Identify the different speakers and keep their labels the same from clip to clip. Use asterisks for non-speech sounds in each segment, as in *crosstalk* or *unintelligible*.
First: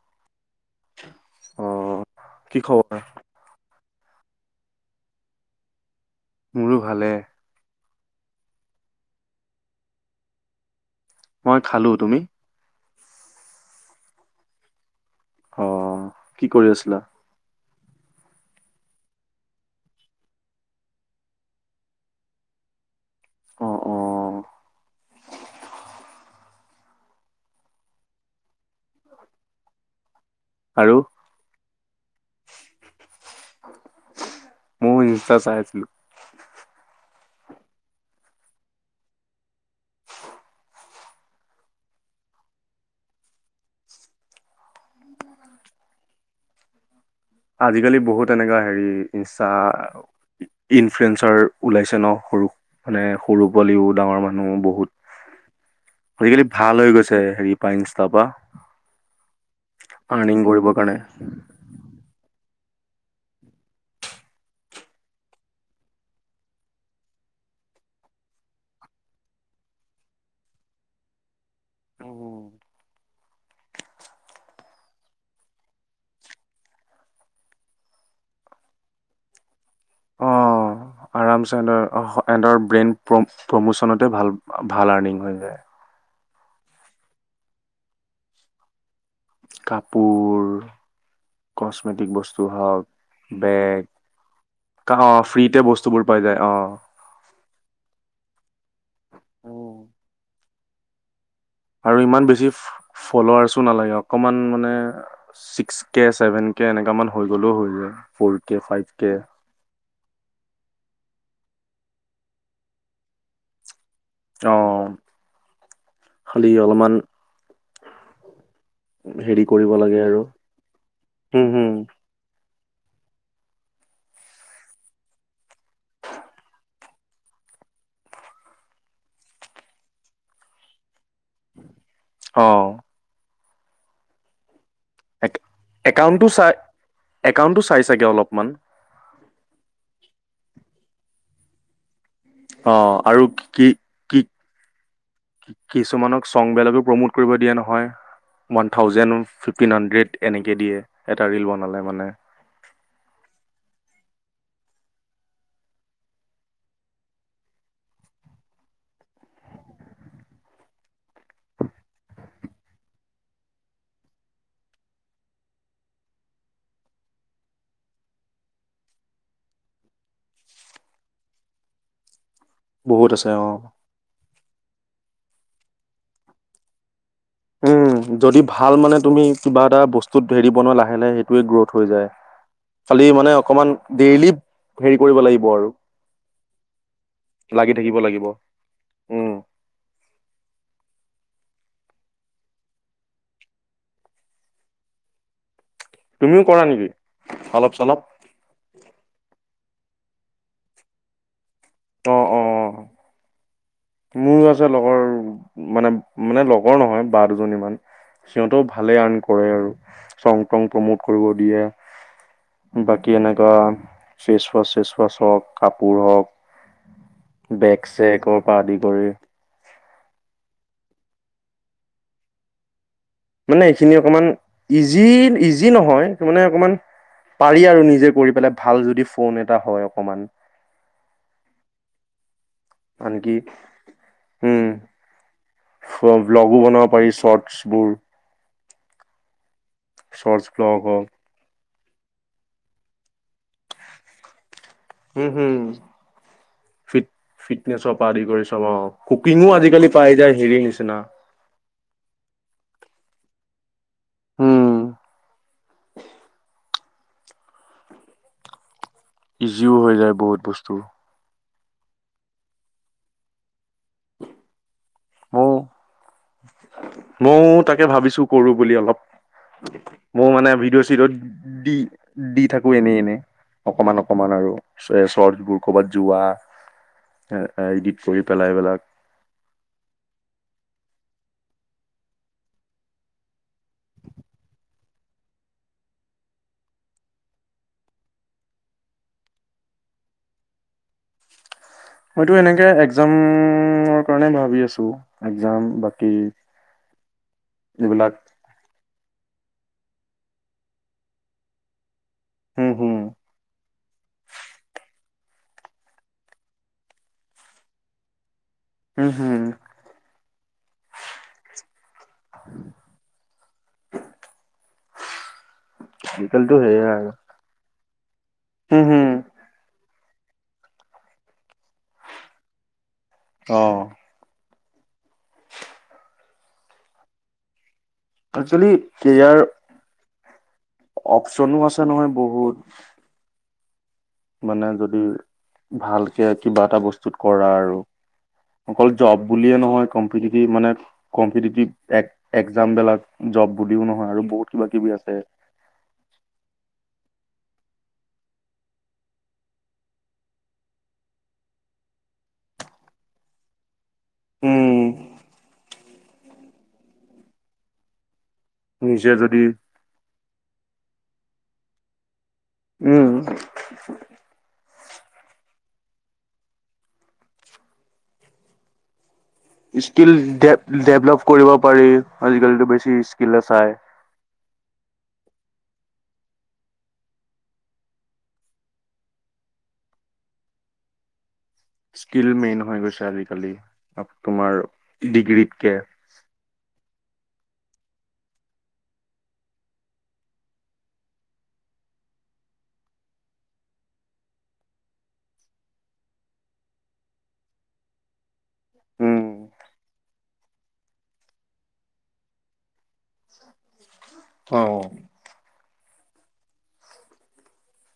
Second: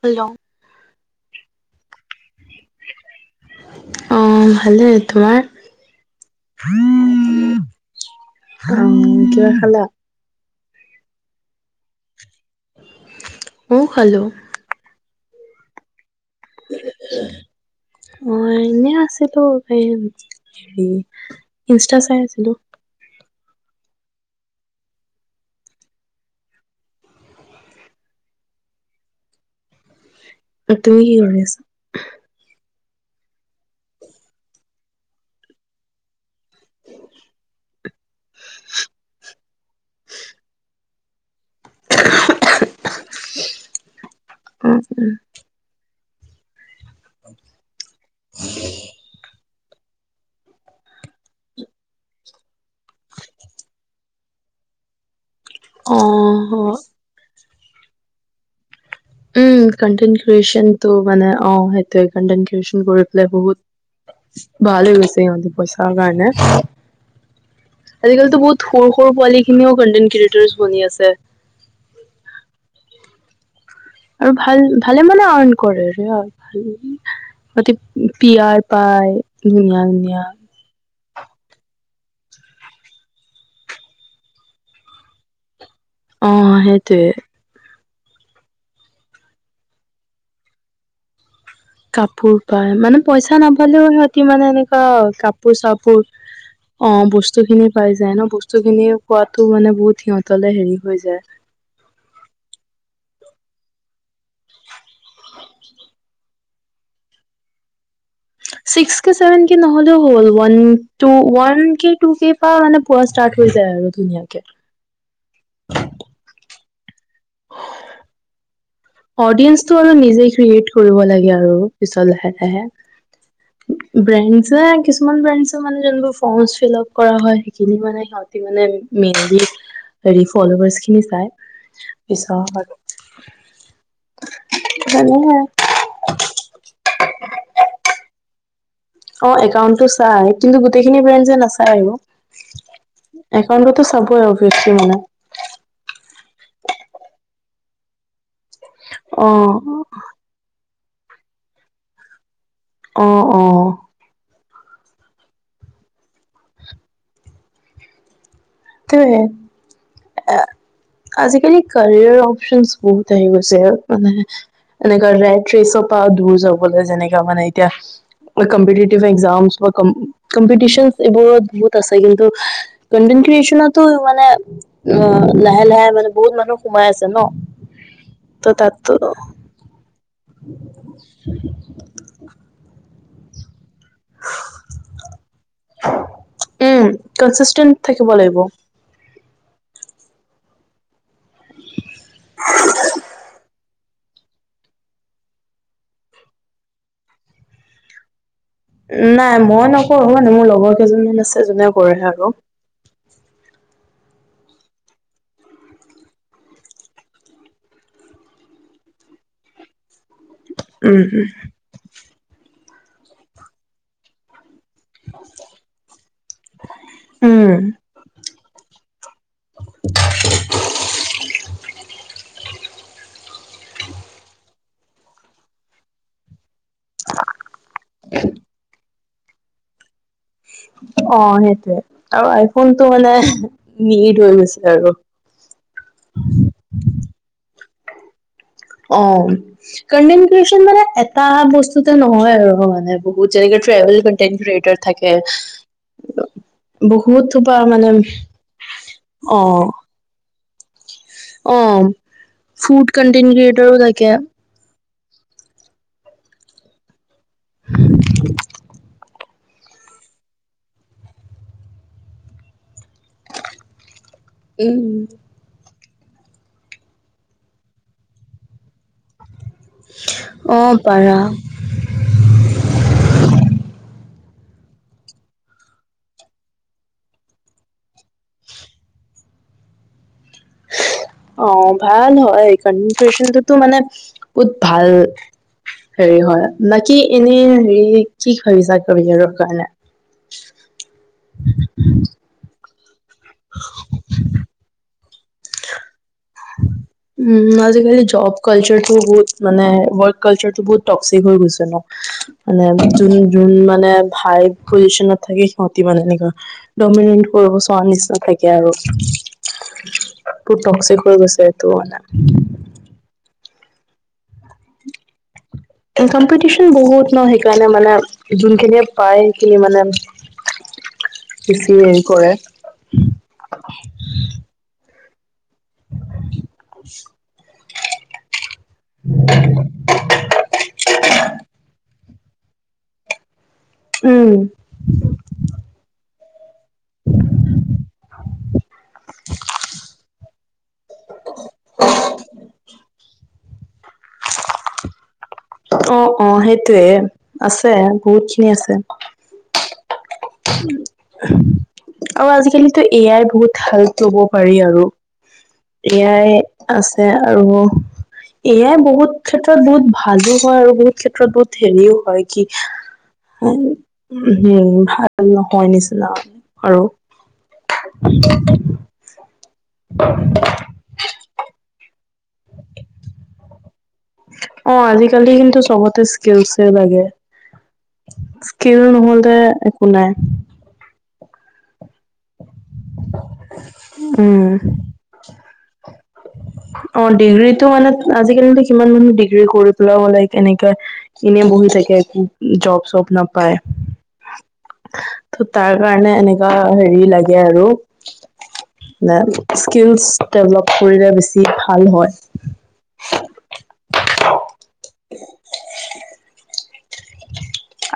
Speaker 1: হলং
Speaker 2: অ কি খবৰ
Speaker 1: অ ভালেই তোমাৰ
Speaker 2: মোৰো ভালে।
Speaker 1: *unintelligible* অ কিবা খালা
Speaker 2: মই খালো তুমি
Speaker 1: মইও খালো
Speaker 2: অ কি কৰি আছিলা
Speaker 1: অ এনে আছিলো এই হেৰি ইনষ্টা চাই আছিলো
Speaker 2: অ', অ', আৰু?
Speaker 1: তুমি কি কৰি আছা
Speaker 2: মইও ইনষ্টা চাই আছিলো
Speaker 1: উম উম
Speaker 2: আজিকালি বহুত এনেকা হেৰি ইনষ্টা ইনফ্লুৱেনচাৰ ওলাইছে ন সৰু মানে সৰু পোৱালিও ডাঙৰ মানুহ বহুত আজিকালি
Speaker 1: অ'
Speaker 2: ভাল হৈ গৈছে হেৰি *unintelligible* তাপা?
Speaker 1: উম, কণ্টেন ক্ৰিয়েচনটো মানে, অ'! সেইটোৱে কণ্টেন টিউচন কৰি পেলাই বহুত ভালেই হৈছে সিহঁতি, পইচাৰ কাৰনে। আজিকালিটো, বহুত সৰু, সৰু পোৱালি খিনিও কণ্টেণ্ট -ক্ৰিয়েটৰ্চ বনি আছে।
Speaker 2: উম!
Speaker 1: আৰু ভাল, ভালে মানে, আৰ্ণ কৰে আৰু হেৰি সিহঁতে টিআৰ পায় ধুনীয়া, ধুনীয়া!
Speaker 2: অ'। আৰামছে সিহঁতৰ, সিহঁতৰ ব্ৰেইন প্ৰমোচনতে ভাল, ভাল আৰ্নিং হৈ যায়।
Speaker 1: অ'! সেইটোৱে।
Speaker 2: কাপোৰ কচমেটিক
Speaker 1: কাপোৰ
Speaker 2: বস্তু
Speaker 1: পাই,
Speaker 2: হওক,
Speaker 1: মানে, পইচা
Speaker 2: বেগ
Speaker 1: নাপালেও সিহঁতি মানে, এনেকুৱা
Speaker 2: কা- অ',
Speaker 1: কাপোৰ
Speaker 2: ফ্ৰীতে
Speaker 1: চাপোৰ
Speaker 2: বস্তুবোৰ পাই যায়
Speaker 1: অ'! বস্তু খিনি পাই যায় ন'। বস্তু খিনি পোৱাতো
Speaker 2: উম,
Speaker 1: মানে, বহুত সিহঁত হেৰি হৈ যায়।
Speaker 2: আৰু ইমান বেছি ফ'ল'ৱাৰ্ছো নালাগে অকমান মানে ছিক্স কে ছেভেন কে এনেকামান হৈ গ'লেও হৈ যায়। ফ'ৰ কে ফাইভ
Speaker 1: চিক্স কে, ছেভেন কে ন হ'লেও হ'ল। ওৱান টু ওৱান কে, টু কে পৰা মানে, পোৱা ষ্টাৰ্ট হৈ যায় আৰু ধুনীয়াকে।
Speaker 2: অ'! খালি অলপমান উম! কৰিব
Speaker 1: অডিয়েন্সতো আৰু
Speaker 2: লাগে
Speaker 1: নিজে ক্ৰিয়েট কৰিব লাগে
Speaker 2: উম,
Speaker 1: আৰু
Speaker 2: হুম,
Speaker 1: পিছত লাহে, লাহে। ব্ৰেণ্ডজে, কিছুমান ব্ৰেণ্ডজে, ফৰ্মচ ফিল্লাপ কৰা হয়। সেইখন মানে, সিহঁতি মেইনলি হেৰি ফ'ল'ৱাৰ্ছ খিনি চাই। পিছত
Speaker 2: অ',
Speaker 1: মানে
Speaker 2: একাউণ্টটো, চাই একাউণ্টটো চাই চাগে অলপমান?
Speaker 1: অ'! একাউণ্টটো চাই। কিন্তু, গোটেইখিনি ব্ৰেণ্ডজে নাচায় আৰু।
Speaker 2: অ', আৰু কি
Speaker 1: একাউন্টটো ত'
Speaker 2: কি
Speaker 1: চাবই অবিয়াছলী মানে।
Speaker 2: কি- কিছুমানক চং বিলাকো প্ৰমোট কৰিব দিয়ে নহয়। ওৱান থাউজেণ্ড
Speaker 1: অ
Speaker 2: ফিফটিন হাণ্ড্ৰেড এনেকৈ দিয়ে। এটা ৰীল বনালে মানে।
Speaker 1: অ'! অ'! সেইটোৱে। আজিকালি, কেৰিয়াৰ অপচন বহুত আহি গৈছে মানে, এনেকা ৰাইট ৰেচৰ পৰা দূৰ যাবলৈ যেনেকা মানে, এতিয়া ক'ম্পিটেটিভ এক্সামছ, কম্পিটিছন এইবোৰত বহুত আছে। কিন্তু
Speaker 2: বহুত আছে অ'!
Speaker 1: তোমাৰতো মানে অ'! লাহে লাহে মানে, বহুত মানুহ সোমাই আছে ন'।
Speaker 2: উম! যদি
Speaker 1: ত
Speaker 2: ভাল
Speaker 1: তাত
Speaker 2: মানে, তুমি কিবা এটা বস্তুত হেৰি বনোৱা লাহে লাহে সেইটোৱে গ্ৰথ হৈ যায়। খালি মানে অকমান ডেইলি হেৰি কৰিব লাগিব আৰু লাগি থাকিব লাগিব। উম!
Speaker 1: *unintelligible*
Speaker 2: তুমিও কৰা নেকি অলপ চলপ
Speaker 1: নাই মই নক সৰু মানে মোৰ লগৰ কেইজনমান আছে যোনে কৰে
Speaker 2: অ',
Speaker 1: আৰু
Speaker 2: অ', মোৰ আছে লগৰ মানে মানে লগৰ নহয় বা দুজনী মান সিহঁতেও ভালে আৰ্ন কৰে আৰু চং টং প্ৰমোট
Speaker 1: উম উম,
Speaker 2: কৰিব দিয়ে বাকী এনেকুৱা ফেচৱাছ ফেচৱাছ হওক কাপোৰ হওক
Speaker 1: উম
Speaker 2: বেগ চেকৰ পৰা আদি কৰি মানে এইখিনি অকণমান ইজি ইজি নহয় মানে অকণমান পাৰি আৰু নিজে কৰি পেলাই ভাল যদি ফোন এটা হয় অকমান
Speaker 1: অ সেইটোয়ে আৰু ফোনটো মানে
Speaker 2: আনকি
Speaker 1: নিট হৈ গৈছে আৰু
Speaker 2: বৰ
Speaker 1: অ কণ্ডমিকন
Speaker 2: ব্লগ
Speaker 1: মানে
Speaker 2: হওক
Speaker 1: এটা হ বস্ত *unintelligible* নহয় আৰু মানেৰ *unintelligible* ত যেনেকে ট্ৰেভেল কনটেন ক্ৰিয়েটাৰ থাকে
Speaker 2: হম হম ফিট
Speaker 1: বহুতোপা মানে
Speaker 2: ফিটনেছৰ পৰা আদি কৰি চব অ
Speaker 1: অ *unintelligible*
Speaker 2: বিছনা
Speaker 1: অ ফুড কণ্টেন ক্ৰিয়েটৰ থ কে
Speaker 2: উম *inaudible*
Speaker 1: *inaudible*
Speaker 2: ইজিও হৈ যায় বহুত বস্তু
Speaker 1: উম
Speaker 2: ময়ও তাকে ভাবিছো কৰো বুলি অলপ মই মানে
Speaker 1: অ
Speaker 2: ভিডিঅ' চিটত
Speaker 1: পাৰা।
Speaker 2: দি দি থাকো এনেই এনেই অকমান অ অকমান আৰু শৰ্টছবোৰ ক'বাত যোৱা এ এডট কৰি পেলাই এইবিলাক
Speaker 1: অ ভাল হয় কনটেনতো মানে বহুত ভাল হেৰি হয় বাকি এনে হেৰি কি ভাবিছা কেৰীয়াৰৰ কাৰণে *unintelligible*
Speaker 2: মইটো এনেকে যামৰ কাৰণে ভাবি আছোঁ *unintelligible* এ্জাম বী *unintelligible*
Speaker 1: উম আজি কালি
Speaker 2: এইবিলাক
Speaker 1: জব কালচাৰটো বহুত *unintelligible* মানে ৱৰ্ড কালচাৰটো বহুত টক্সিক হৈ গৈছে ন মানে
Speaker 2: উম হুম
Speaker 1: যোন যোন মানে ভাই পজিচনত *unintelligible* থাকে সিহঁতি এনেকুৱা দমিনিত কৰিব চাও নিশ্চয় থাক। থাকে আৰু
Speaker 2: উম হুম
Speaker 1: ফুত থক্সিক হৈ গৈছেটো এটো মানে ইনকাম
Speaker 2: আজিকালিতো
Speaker 1: কম্পিটিচন
Speaker 2: সেয়াই
Speaker 1: বহুত
Speaker 2: আৰু
Speaker 1: ন সেইকাৰণে মানে
Speaker 2: উম
Speaker 1: যোনখিনিয়ে
Speaker 2: হুম
Speaker 1: পায় সেইখিনিয়ে মানে বেছি সেই কৰে।
Speaker 2: অ
Speaker 1: *inaudible*
Speaker 2: একচুৱেলি কেৰিয়াৰ অপচনো আছে নহয়। বহুত
Speaker 1: উম,
Speaker 2: মানে যদি ভাল কে কিবা এটা বস্তুত কৰা আৰু অকল জব বুলিয়ে নহয় কম্পিটিটিভ মানে কম্পিটিটিভ এক এক্সযাম বেলাক জব বুলিও নহয় আৰু বহুত কিবা কিবি আছে।
Speaker 1: অ অ সেইটোয়ে আছে বহুত খিনি আছে। আৰু আজি কালিতো এ য়াই বহুত ভাল। লব পাৰি আৰু
Speaker 2: উম
Speaker 1: এ য়াই আছে আৰু এয়াই বহুত
Speaker 2: নিজে যদি
Speaker 1: ক্ষেত্ৰত বহুত ভালো হয় আৰু বহুত ক্ষেত্ৰত বহুত হেৰিও হয়। কি
Speaker 2: উম
Speaker 1: এই সেয়ে আৰু ভাল নহয় নিচিনা আৰু
Speaker 2: ইস্কিল ডেভলপ কৰিব পাৰি। আজি কালিটো বেচি ইস্ককিলে চাই
Speaker 1: অ আজিকালি কিন্তু চবতে স্কিলচে লাগে। স্কিল নহলে একো নাই।
Speaker 2: স্কিল মেইন হৈ গৈছে আজিকালি আফ
Speaker 1: উম
Speaker 2: তোমাৰ ডিগ্ৰীতকে
Speaker 1: ডিগ্ৰীতটো মানে আজিকালিটো সিমান ডিগ্ৰী কৰি পেলাইও হলে এনেকে এনে বহি থাকে। জব চব নাপায়, ত তাৰ কাৰণে এনেকা হেৰি লাগে আৰু। *inaudible* না
Speaker 2: উম
Speaker 1: স্কিলচ ডেভলপ কৰিলে বেছ- ভাল হয়
Speaker 2: অ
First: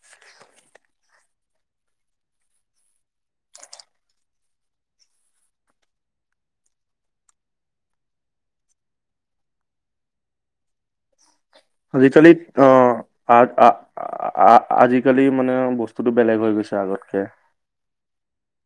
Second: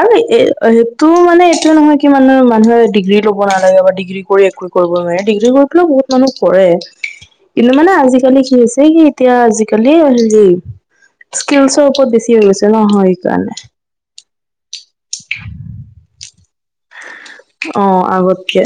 Speaker 1: আৰু এ সেইটো মানে এইটো নহয় কি মানে মানুহে ডিগ্ৰী লব নালাগে বা ডিগ্ৰী কৰি একো কৰিব নোৱাৰে, ডিগ্ৰী কৰি পেলায়ও বহুত মানুহ কৰে। কিন্তু মানে আজিকালি কি হৈছে কি এতিয়া আজিকালি হেৰি স্কিলছৰ ওপৰত
Speaker 2: আজিকালি
Speaker 1: বেছি হৈ
Speaker 2: অ
Speaker 1: গৈছে ন হয়
Speaker 2: আ-
Speaker 1: সেইকাৰণে
Speaker 2: আ- আ আজিকালি মানে বস্তুতটো বেলেগ হৈ গৈছে, আগতকে
Speaker 1: অঁ আগত। কে!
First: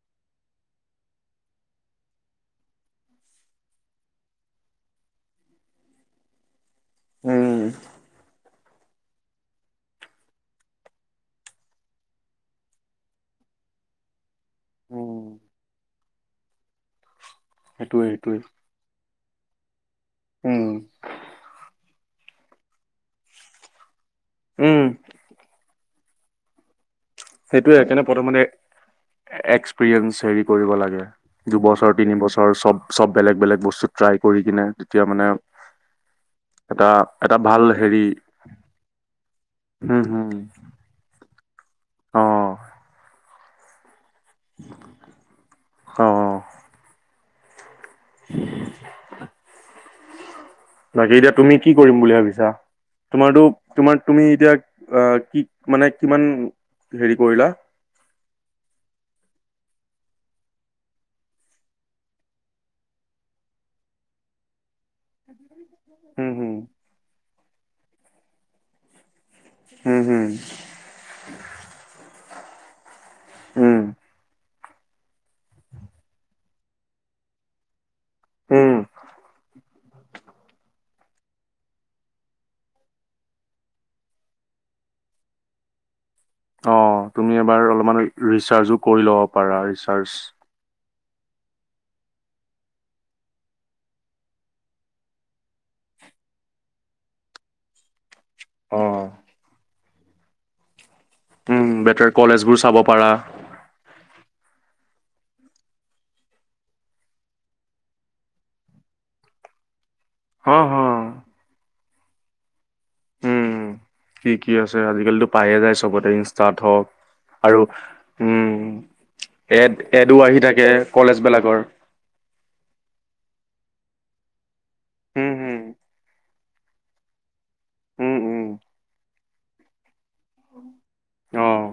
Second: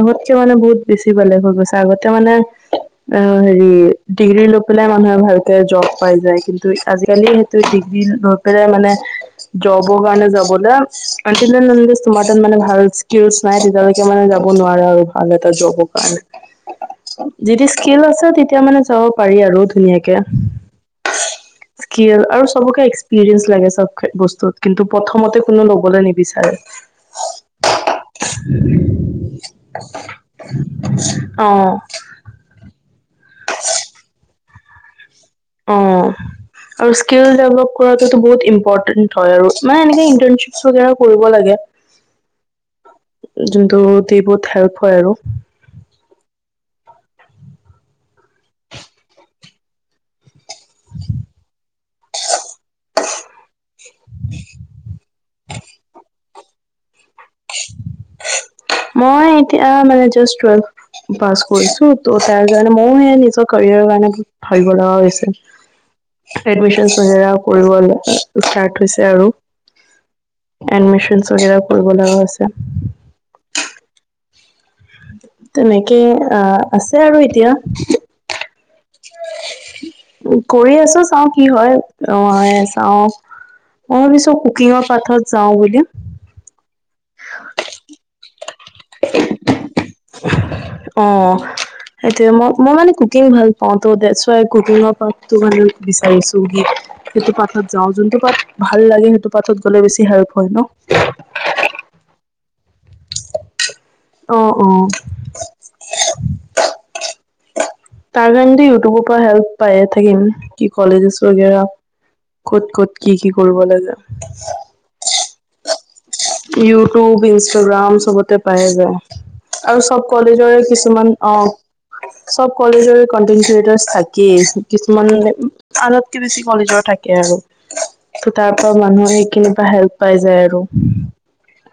Speaker 1: আগতকে মানে বহুত বেছি বেলেগ হৈ গৈছে, আগতে মানে অ হেৰি ডিগ্ৰী লৈ পেলাই মানুহে ভালকে জব পাই যায়, কিন্তু আজিকালি সেইটো
Speaker 2: উম
Speaker 1: দি। লৈ পেলাই মানে জবৰ কাৰণে যাবলৈ আঁ তোমাৰ তাত মানে ভাল নাই তেতিয়ালৈকে মানে যাব নোৱাৰে আৰু
Speaker 2: উম,
Speaker 1: ভাল এটা যবৰ কাৰণে যদি স্কিল
Speaker 2: সেইটোৱে
Speaker 1: আছে
Speaker 2: সেইটোৱে
Speaker 1: তেতিয়া মানে যাব পাৰি আৰু ধুনিয়া কে কে
Speaker 2: উম
Speaker 1: স্কিল আৰু চবকে এক্সপিৰিয়েন্ঞ্চ লাগে চব। বস্তুত কিন্তু
Speaker 2: উম
Speaker 1: প্ৰথমতে কোনো ল'বলৈ নিবিচাৰে।
Speaker 2: সেইটোয়ে কেনেকুৱা। প্ৰথমতে এক্সপিৰিয়েঞ্চ হেৰি কৰিব লাগে
Speaker 1: অ
Speaker 2: দুবছৰ তিনিবছৰ চব চব। বেলেগ বেলেগ বস্তু ট্ৰাইৱ কৰি কিনে তেতিয়া মানে!
Speaker 1: অঁ
Speaker 2: এটা
Speaker 1: আৰু স্কিল
Speaker 2: এটা ভাল
Speaker 1: ডেভলপ
Speaker 2: হেৰি
Speaker 1: কৰাটোতো বহুত ইম্পৰ্টেন্ট হয়। আৰু মানে এনেকে ইন্টাৰশিপ কৰিব লাগে।
Speaker 2: অঁ
Speaker 1: জোনটো গোটেই বহুত হেল্প হয় আৰু
Speaker 2: অ *unintelligible* বাকী এতিয়া তুমি কি কৰিম বুলি ভাবিছা? তোমাৰটো, তোমাৰ তুমি এতিয়া অঁ কি মানে কিমান হেৰি কৰিলা।
Speaker 1: এ মানে জাষ্ট টুয়েল্ভ পাছ কৰিছো ত' তাৰ কাৰণে মইয়ো হে নিজৰ কেৰিয়াৰৰ কাৰণে বহুত ভাবিব লগা
Speaker 2: উম হম
Speaker 1: হৈছিল এডমিশন *unintelligible* কৰিব ষ্টাৰ্ট হৈছে আৰু।
Speaker 2: উম হম
Speaker 1: এডমিচনছাগে *unintelligible* আছে।
Speaker 2: উম।
Speaker 1: তেনেকে আহ আছে আৰু এতিয়া
Speaker 2: উম
Speaker 1: কৰি আছো চাওঁ। কি হয় অঁ চাওঁ অ্ পিছো কুকিঙৰ পাথত যাওঁ বুলি
Speaker 2: অঁ তুমি এইবাৰ অলপমান- ৰিচাৰ্জ কৰি ল'ব পাৰা ৰিচাৰ্জ।
Speaker 1: অঁ সেইটোয়ে। মই, মই মানে কুকিং ভাল পাওঁ। ত' ডেচুয়াই কুকিংঙৰ পাৰ্টটো মানে বিচাৰিছো। সেইটো পাঠত যাওঁ। যোন- *unintelligible* টো পাৰ্ট ভাল
Speaker 2: অ
Speaker 1: লাগে সেইটো পাৰ্টত- বেছি সাৰপ হয় ন।
Speaker 2: উম' বেটাৰ কলেজ বোৰ চাব পাৰা।
Speaker 1: অঁ অঁ তাৰ কাৰণেদি ইউটিউবৰ পৰা হেল্প পায়- থাকিম।
Speaker 2: হ
Speaker 1: কি
Speaker 2: হ
Speaker 1: কলেজেছ *unintelligible* ক'ত, ক'ত কি, কি
Speaker 2: উম
Speaker 1: কৰিব লাগে।
Speaker 2: কি, কি আছে আজি কালিতো পাইয়ে যাই- *unintelligible*
Speaker 1: ইউটিউব, ইনষ্টাগ্ৰাম চবতে
Speaker 2: উম
Speaker 1: পাইে যায়।
Speaker 2: এড
Speaker 1: আৰু চব
Speaker 2: এডো আহি
Speaker 1: কলেজৰে
Speaker 2: থাকে
Speaker 1: কিছুমান
Speaker 2: কলেজ
Speaker 1: অঁ
Speaker 2: বিলাকৰ
Speaker 1: চব কলেজৰে কন্টেনাৰ- থাকেই। কিছুমান
Speaker 2: উম উম
Speaker 1: আনতকৈ বেছি কলেজৰ থাকে আৰু।
Speaker 2: উম
Speaker 1: ত' তাৰ পৰা মানুহৰ- খিনিৰ পৰা হেল্প পাই যায়। আৰু
Speaker 2: অঁ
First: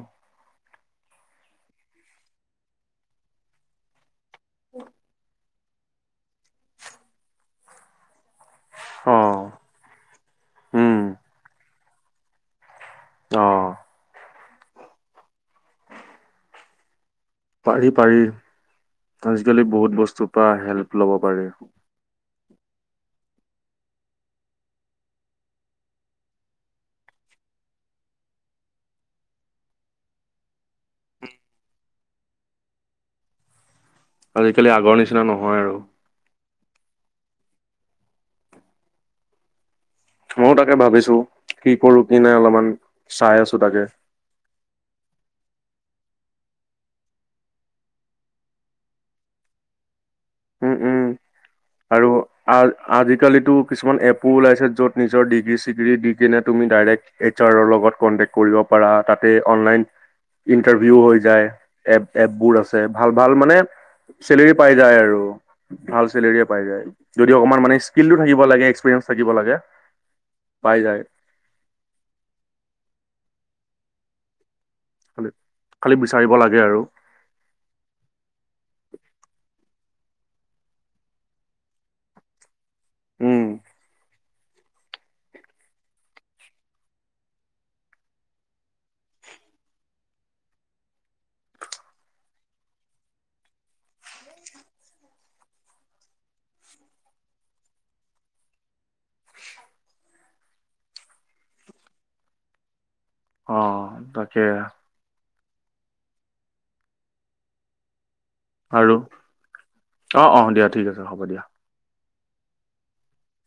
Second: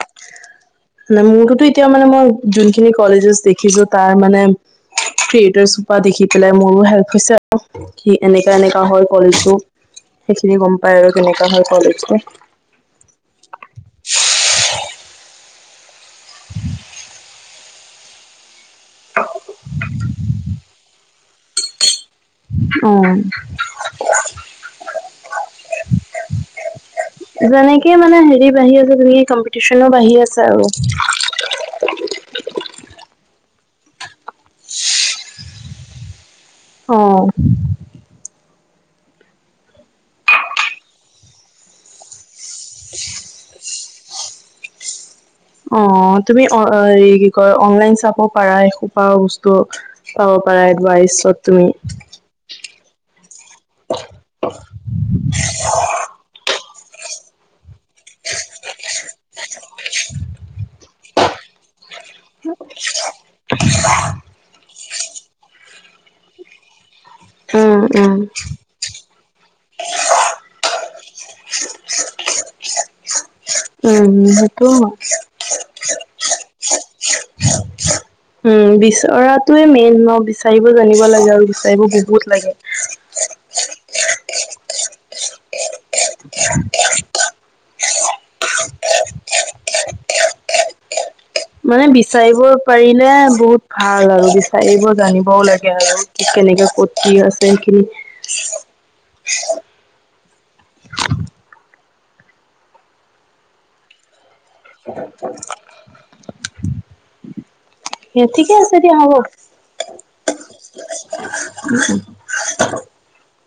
Speaker 1: মানে মোৰতো - এতিয়া মানে মই যোনখিনি কলেজেছ দেখিছো। তাৰ মানে ফ্ৰীটেছ দেখি পেলাই মোৰো হেল্প হৈছে আৰু। কি এনেই- এনেকোৱা হৈ
Speaker 2: অ
Speaker 1: গ'ল টো। সেইখিনি গম
Speaker 2: উম
Speaker 1: পায় আৰু কেনেকোৱা হয়। *inaudible*
Speaker 2: অঁ
Speaker 1: *inaudible*
Speaker 2: পাৰি, পাৰি। আজি-কালি বহুত বস্তুৰ পৰা হেল্প ল'ব- পাৰি।
Speaker 1: অঁ যেনেকে মানে হেৰি বাঢ়ি আছে তেনেকে কম্পিটিচনো বাঢ়ি আছে আৰু।
Speaker 2: আজি-কালি আগৰ নিচিনা নহয় আৰু।
Speaker 1: অঁহ
Speaker 2: মইওঁ তাকে ভাবিছো কি কৰো কি নাই অলপমান চাই আছো তাকে।
Speaker 1: অঁ তুমি কি কয় অনলাইন চাব পাৰা এসোপা বস্তু। পাব পাৰা
Speaker 2: উম উম
Speaker 1: এডভাইছত তুমি।
Speaker 2: কালিটো কিছুমান এপো ওলাইছে। য'ত নিজৰ ডিগ্ৰী- চিগ্ৰী দি কিনে তুমি ডাইৰেক্ট এইচ, আৰৰ লগত কন্টেক্ট কৰিব পাৰা। তা'তে অনলাইন ইন্টাৰভিউ হৈ- যায়। এপ, এপ বোৰ আছে। ভাল, ভাল মানে চেলাৰী পাই- যায় আৰু। ভাল চেলাৰিয়ে পাই যায়। যদি অকণমান মানে
Speaker 1: উম উম
Speaker 2: স্কিলটো থাকিব লাগে। এক্সপিৰিয়েঞ্চ থাকিব লাগে। পাই যায়
Speaker 1: উম। উম।
Speaker 2: খালি খালি বিচাৰিব লাগে আৰু
Speaker 1: উম বিচৰাটোৱয়ে মেইন ন বিচাৰিব জানিব লাগে আৰু বিচাৰিব বহুত লাগে
Speaker 2: উম।
Speaker 1: মানে বিচাৰিব পাৰিলে বহুত ভাল আৰু বিচাৰিব জানিবও লাগে আৰু কেনেকে ক আছে সেইখিনি
Speaker 2: অঁ তাকে
Speaker 1: ত এ ঠিকে আছে
Speaker 2: আৰু
Speaker 1: দিয়া হব।
Speaker 2: অ অ দিয়া ঠিক আছে হ'ব দিয়া
Speaker 1: *inaudible*